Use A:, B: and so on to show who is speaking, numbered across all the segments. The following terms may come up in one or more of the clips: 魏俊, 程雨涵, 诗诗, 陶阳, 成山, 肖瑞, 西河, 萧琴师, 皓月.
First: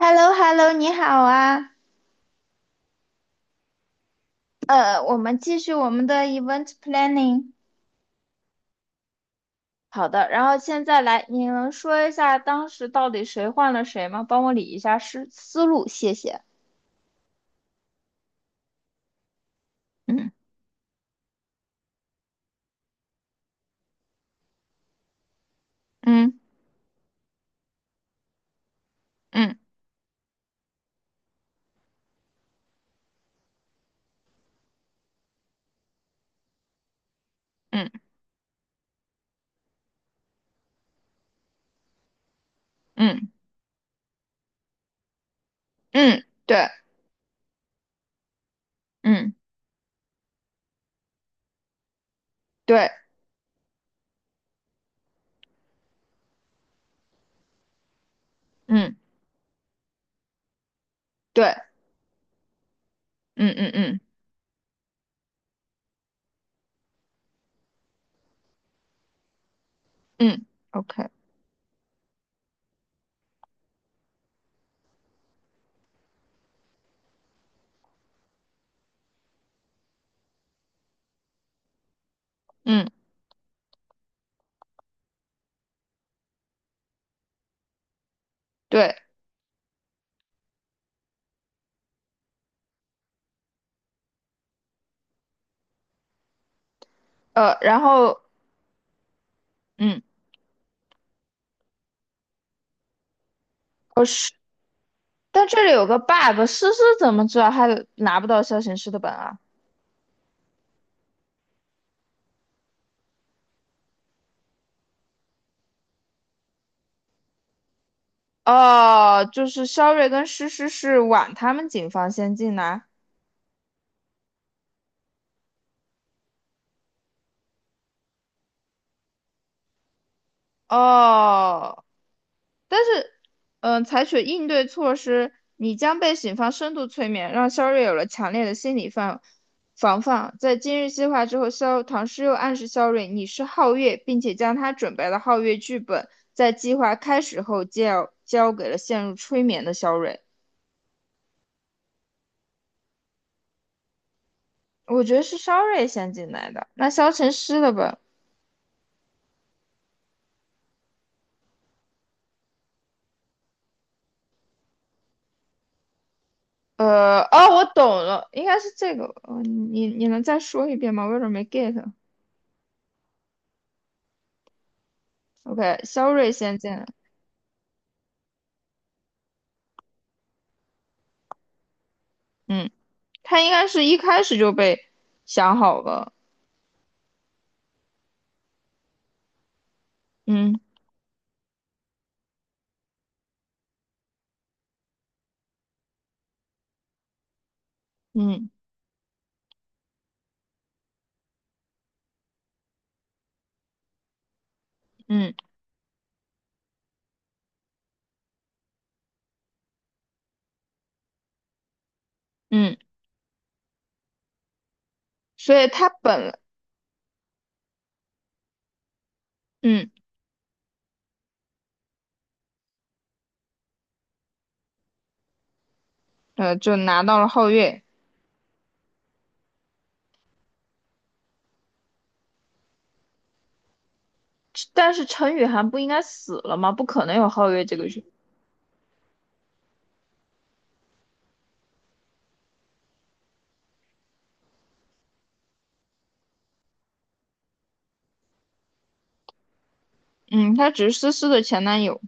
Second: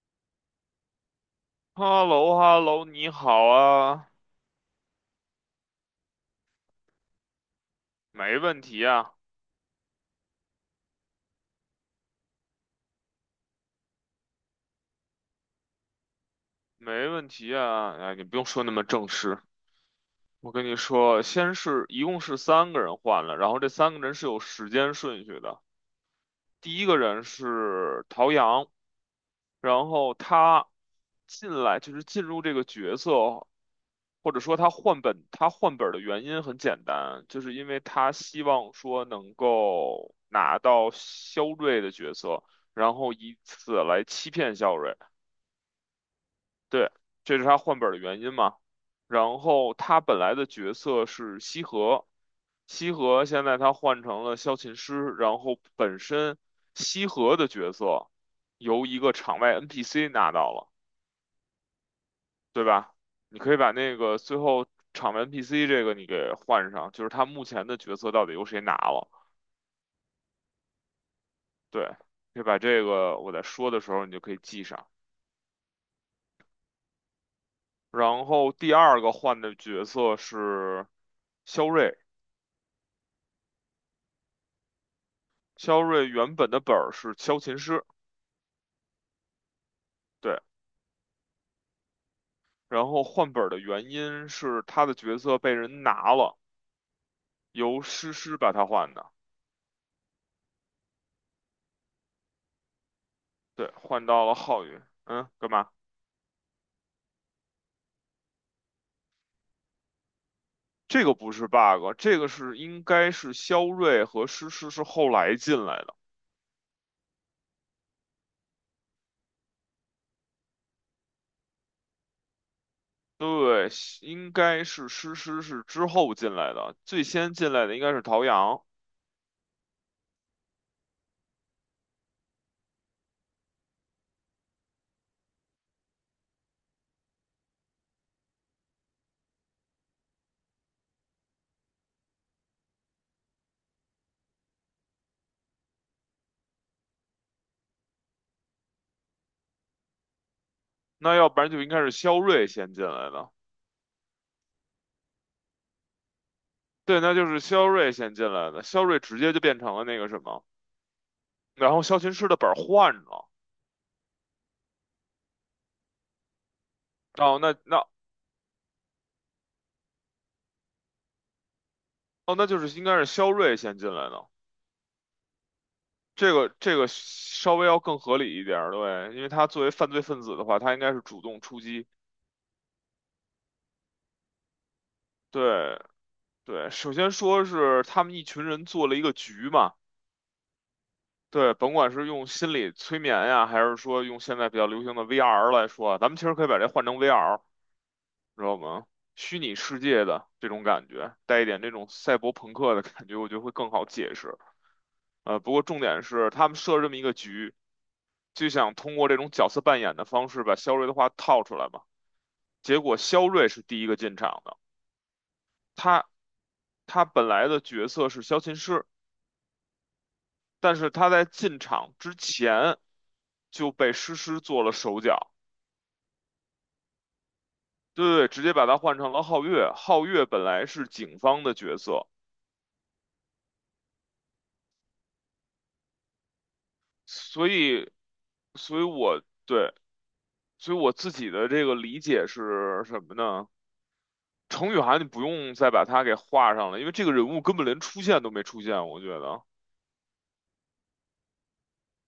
A: h e l l o h e l l o 你好啊。
B: h e l l o h e l l o 你好啊。
A: 我们继续我们的 event planning。
B: 没问题啊，
A: 好的，然后现在来，你能说一下当时到底谁换了谁吗？帮我理一下思路，谢谢。
B: 没问题啊，哎，你不用说那么正式。
A: 嗯
B: 我跟你说，一共是三个人换了，然后这三个人是有时间顺序的。
A: 嗯
B: 第一个人是陶阳，
A: 嗯
B: 然后他进来就是进入这个角色，或者说他换本的原因很简单，就是因为
A: 嗯
B: 他希望说能够拿到肖瑞的角色，然后
A: 嗯
B: 以此来欺骗肖瑞。
A: 嗯，对，
B: 对，这是他换本儿的原因嘛。
A: 嗯
B: 然后他本来的角色是西河，
A: 对，
B: 西河现在他换成了萧琴师，然后本身西河的角色由
A: 嗯
B: 一个场外 NPC 拿到了，
A: 对，
B: 对吧？你
A: 嗯
B: 可以
A: 嗯
B: 把那
A: 嗯
B: 个最后场外 NPC 这个你给换上，就是他目前的角色到底由谁拿了？
A: 嗯，OK，
B: 对，可以把这个我在说的时候你就可以记上。然后第二个换的角色是肖瑞。
A: 嗯
B: 肖瑞原本的本儿是萧琴师，
A: 对，
B: 对，然后换本儿的原因是他的角色被人拿了，
A: 然
B: 由诗
A: 后
B: 诗把他换的，
A: 嗯，
B: 对，
A: 我
B: 换到
A: 是，
B: 了浩宇。嗯，
A: 但
B: 干
A: 这
B: 嘛？
A: 里有个 bug，思思怎么知道他拿不到消行师的本啊？
B: 这个不是 bug，应该是肖瑞和诗诗是后来进来的，
A: 哦，就是肖瑞跟诗诗是晚他们警方先进来。
B: 对，应该是诗诗是之后进来的，最先进来的应该是陶阳，
A: 哦，但是，采取应对措施，你将被警方深度催眠，让肖瑞有了强烈的心理防范。在今日计划之后，肖唐诗又暗示肖瑞你是皓月，并且将他准备的皓月剧本在计划开始后交给了陷入催眠的肖瑞。
B: 那要不然就应该是肖瑞先进来的，
A: 我觉得是肖瑞先进来的，那
B: 对，
A: 肖
B: 那就
A: 成
B: 是
A: 诗
B: 肖
A: 了
B: 瑞
A: 吧？
B: 先进来的，肖瑞直接就变成了那个什么。然后肖琴师的本换了，哦，
A: 哦，
B: 那
A: 我懂
B: 那
A: 了，应该是这个。你能再说一遍吗？我有点没 get。
B: 哦，那就是应该是肖瑞先进来的，
A: OK，肖瑞
B: 这个
A: 先进
B: 这
A: 来，
B: 个稍微要更合理一点儿，对，因为他作为犯罪分子的话，他应该是主动出击，
A: 嗯，他应该是一开始就被想
B: 对
A: 好了，
B: 对，首先说是他们一群人做了一个局嘛，
A: 嗯
B: 对，甭管是用心理催眠呀，还是说用现在比较流行的 VR 来说啊，咱们其实可以把这换成 VR，知
A: 嗯
B: 道吗？虚拟世界的这种感觉，带一点这种赛博朋克的感觉，我觉得会更好解释。
A: 嗯
B: 不过重点是他们设这么一个局，就想通过这种角色扮演的方式把肖瑞的话套出来嘛。
A: 嗯，
B: 结果肖瑞是第一个进场的，
A: 所以他
B: 他
A: 本来
B: 他本来的角色是萧琴师，
A: 嗯
B: 但是他在进场之前就被诗诗做了手脚，
A: 就拿到了皓月。
B: 对，直接把他换成了皓月。皓月本来是警方的角色。
A: 但是陈雨涵不应该死了吗？不可能有
B: 所
A: 皓月这个
B: 以，
A: 人，
B: 所以我对，所以我自己的这个理解是什么呢？程雨涵，你不用再把他给画上了，因为这个人物根本连出现都没出现，我觉得，
A: 嗯，他只是思思的前男友，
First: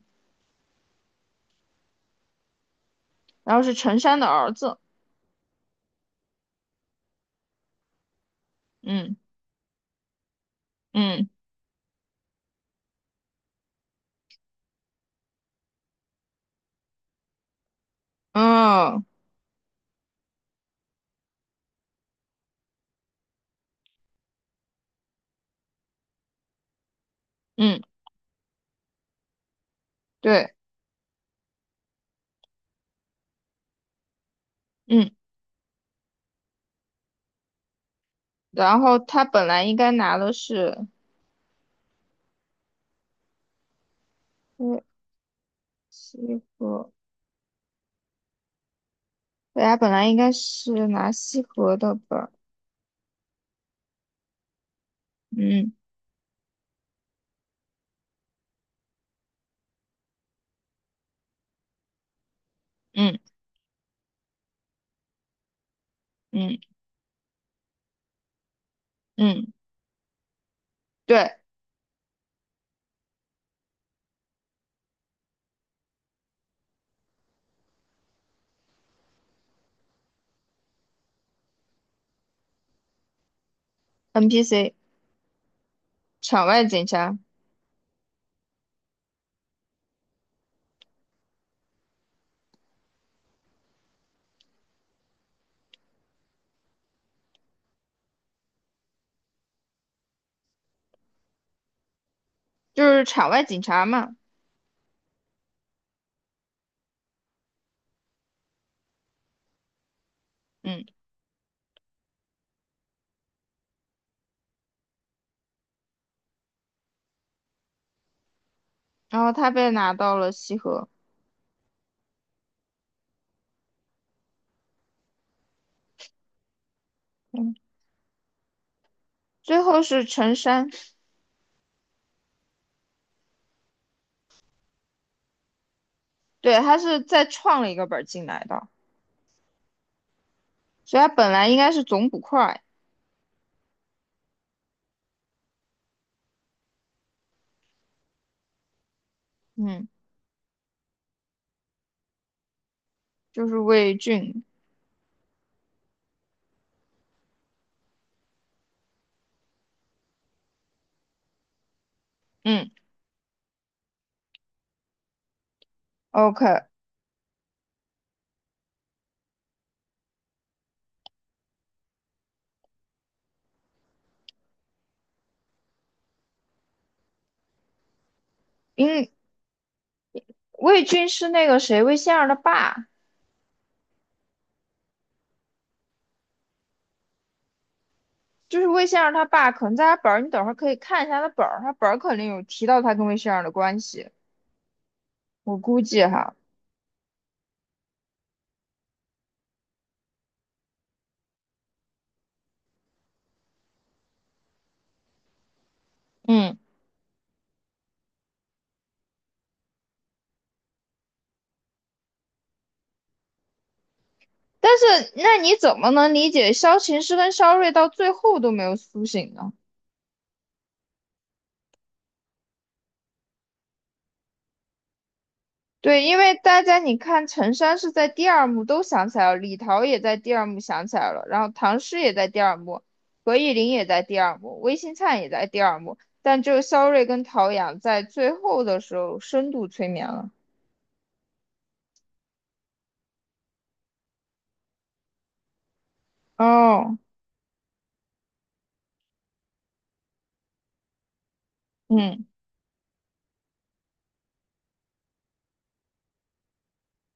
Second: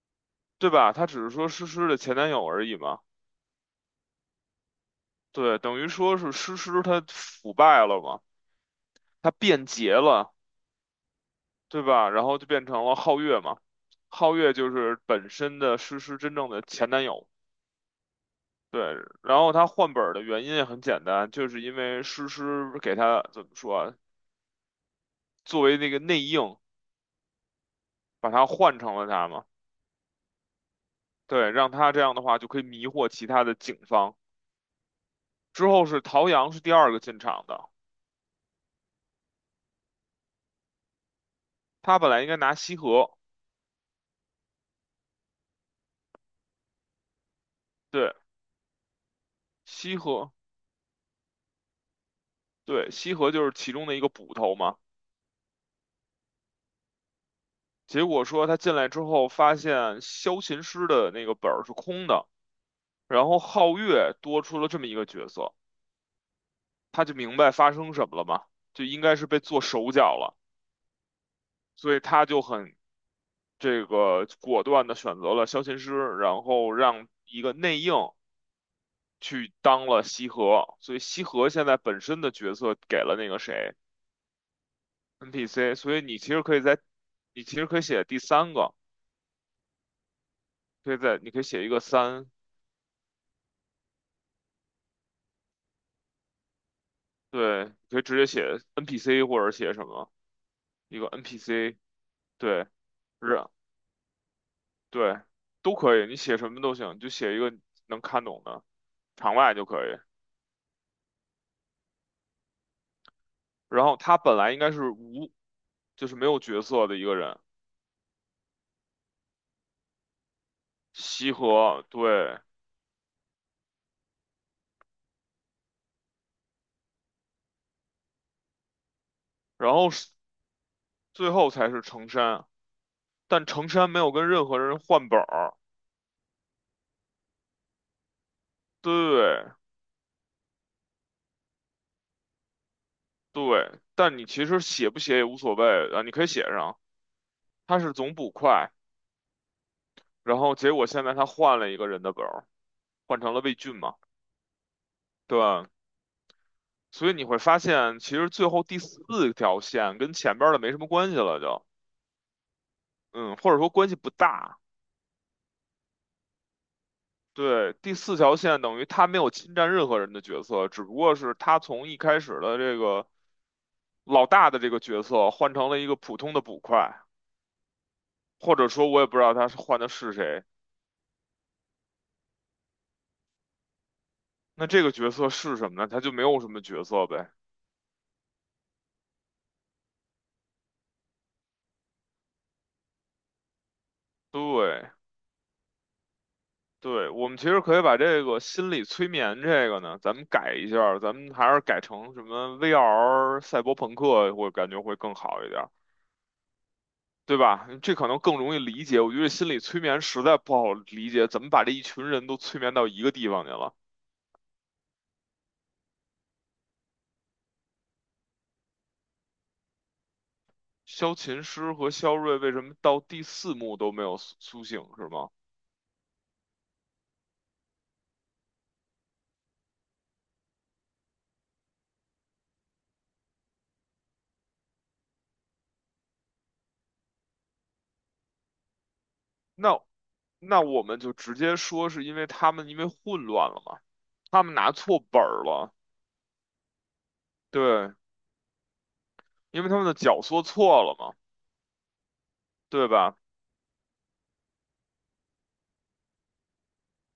B: 对吧？他只是说诗诗的前男友而已嘛，
A: 然后是陈山的儿子，
B: 对，等于说是诗诗他腐败了嘛，
A: 嗯
B: 他变节了，
A: 嗯
B: 对吧？然后就变成了皓月嘛，皓月就是本身的诗诗真正的前男友。对，
A: 嗯
B: 然后他换本儿的原因也很简单，就是因为诗诗给他怎么说啊？作为那个内应，
A: 嗯，
B: 把他换成了他嘛。
A: 对，
B: 对，让他这样的话就可以迷惑其他的警方。
A: 嗯，
B: 之后是陶阳是第二个进场的，
A: 然后他本来应该拿的是。
B: 他本来应该拿西河，
A: 对，西河，
B: 对，
A: 大家本
B: 西
A: 来应该
B: 河，
A: 是拿西河的本。
B: 对，西河就是其中的一个捕头嘛。
A: 嗯
B: 结果说他进来之后，发现萧琴师的那个本儿是空的，然
A: 嗯
B: 后皓月多出了这么一个角色，
A: 嗯
B: 他就明白发生什么了嘛，就应该是被
A: 嗯，
B: 做手脚了，
A: 对
B: 所以他就很这个果断的选择了萧琴师，然后让一个内应去当了西河，所以西河现在本身的角色给了那个谁
A: ，NPC
B: NPC，所以
A: 场外警察
B: 你其实可以写第三个，可以在你可以写一个三，对，你可以直接写 NPC 或者写什么一个 NPC，对，
A: 就是场外
B: 是，
A: 警察嘛。
B: 对，都可以，你写什么都行，你就写一个能看懂的场外就可以。
A: 嗯，
B: 然后他本来应该是无，就是没有角色的一个人。
A: 然后他被拿到了西河，
B: 西河，对，
A: 嗯，最
B: 然
A: 后
B: 后
A: 是
B: 是
A: 陈山，
B: 最后才是成山，但成山没有跟任何人换本儿，
A: 对，他是再创了一个本儿进来的，
B: 对
A: 所以他本来应该是总捕快，
B: 对，但你其实写不写也无所谓啊，你可以写上，他是总捕快，
A: 嗯，
B: 然后结果现在他换了一个人的本儿，换成了
A: 就
B: 魏
A: 是
B: 俊
A: 魏
B: 嘛，
A: 俊，
B: 对，所以你会发现其实最后第四条线跟前边儿的没什么关系了就，
A: 嗯
B: 嗯，或者说关系不大。
A: ，OK，
B: 对，第四条线等于他没有侵占任何人的角色，只不过是他从一开始的这个老大的这个角色换成了一个普通的捕快，或者
A: 因
B: 说我也
A: 为
B: 不知道他是换的是谁。
A: 魏俊是那个谁魏仙儿的爸，
B: 那这个角色是什么呢？他就没有什么角色呗。
A: 就是魏先生他爸，可能在他本儿，你等会儿可以看一下他本儿，他本儿肯定有提到他跟魏先生的关系，
B: 对，
A: 我估计哈，
B: 对，我们其实可以把这个心理催眠这个呢，咱们改一下儿咱们还是改成什么 VR 赛博朋克，我感觉会更好一点。
A: 嗯，
B: 对吧？这可能更容易理解。我觉得心理催眠实在不好理解，怎么把这一群人都催眠到一个地方去了？
A: 但是那你怎么能理解萧琴师跟萧睿到最后都没有苏醒呢？
B: 萧琴师和萧睿为什么到第四幕都没有苏醒，是吗？
A: 对，因为大家你看，陈山是在第二幕都想起来了，李桃也在第二幕想起来了，然后唐诗也在第二幕，何以琳也在第二幕，魏新灿也在第二幕，但只有萧睿跟陶阳在最后的时候深度
B: 那
A: 催眠了。
B: 那我们就直接说是因为他们因为混乱了嘛，他们拿错本儿了，
A: 哦，
B: 对，因为他们的脚说错了嘛，
A: 嗯。
B: 对吧？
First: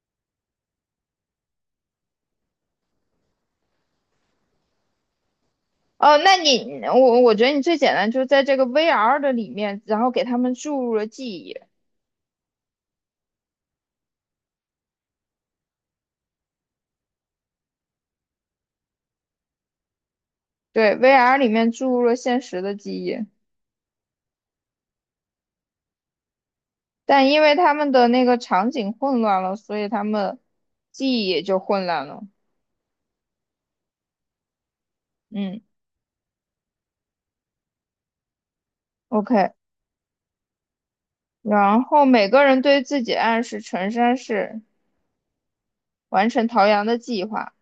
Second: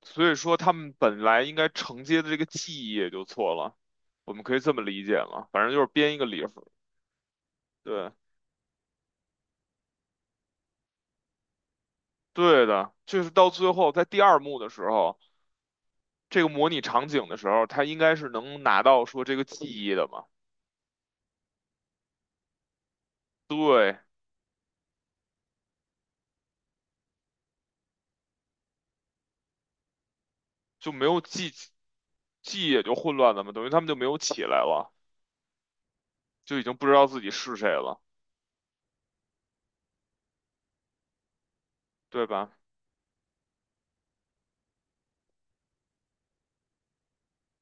B: 所以说他们本来应该承接的这个记忆也就错了，我们可以这么理解嘛，反正就是编
A: 哦，
B: 一个
A: 那
B: 理儿，
A: 你我觉得你最简单
B: 对。
A: 就是在这个 VR 的里面，然后给他们注入了记忆，
B: 对的，就是到最后在第二幕的时候，这个模拟场景的时候，他应该是能拿到说这个记忆的嘛？
A: 对，VR 里面注入了现实的记忆，
B: 对，
A: 但因为他们的那个场景混乱了，所以他们
B: 就没有
A: 记忆也
B: 记，
A: 就混乱了。
B: 记忆也就混乱了嘛，等于他们就没有起来了，
A: 嗯
B: 就已经不知道自己是谁了，
A: ，OK，然后
B: 对
A: 每个
B: 吧？
A: 人对自己暗示，陈山是。完成陶阳的计划。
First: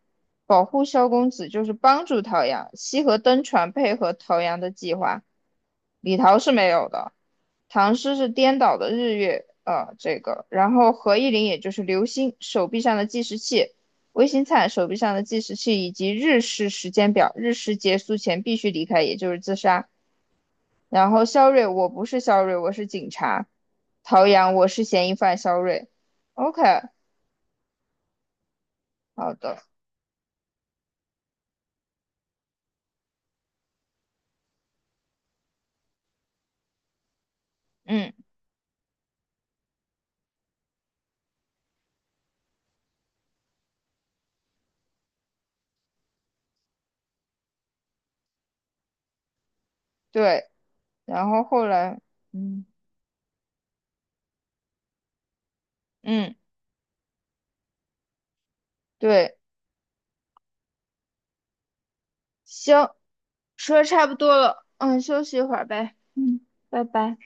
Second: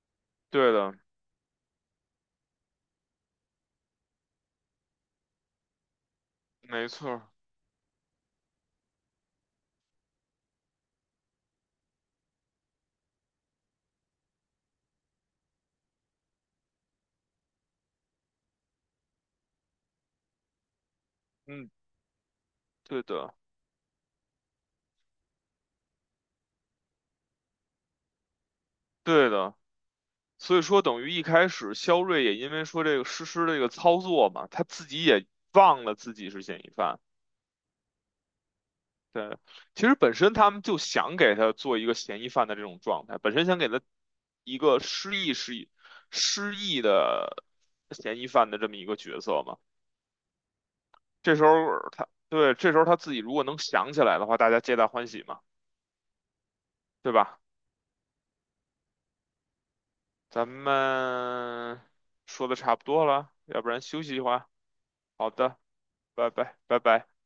A: 保
B: 对
A: 护
B: 的，
A: 萧公子就是帮助陶阳，西河登船配合陶阳的计划。李桃是没有
B: 没错
A: 的，
B: 儿
A: 唐诗是颠倒的日月，这个，然后何意林也就是流星手臂上的计时器，魏新灿手臂上的计时器以及日食时间表，日食结束前必须离开，也就是自杀。然后肖瑞，
B: 嗯，
A: 我不是肖瑞，我是
B: 对
A: 警
B: 的，
A: 察。陶阳，我是嫌疑犯肖瑞。OK，
B: 对
A: 好
B: 的。
A: 的，
B: 所以说，等于一开始肖瑞也因为说这个实施这个操作嘛，他自己也忘了自己是嫌疑犯。
A: 嗯，
B: 对，其实本身他们就想给他做一个嫌疑犯的这种状态，本身想给他一个失忆的嫌疑犯的这么一个角色嘛。
A: 对。然后后来，嗯
B: 这时候他自己如果能想起来的话，大家皆大欢喜嘛，
A: 嗯，
B: 对吧？
A: 对，
B: 咱们说的差不
A: 行，
B: 多了，要不
A: 说
B: 然
A: 的
B: 休
A: 差不
B: 息一会
A: 多
B: 儿啊。
A: 了，嗯，休
B: 好
A: 息一会
B: 的，
A: 儿呗，
B: 拜
A: 嗯，
B: 拜，拜
A: 拜
B: 拜。
A: 拜。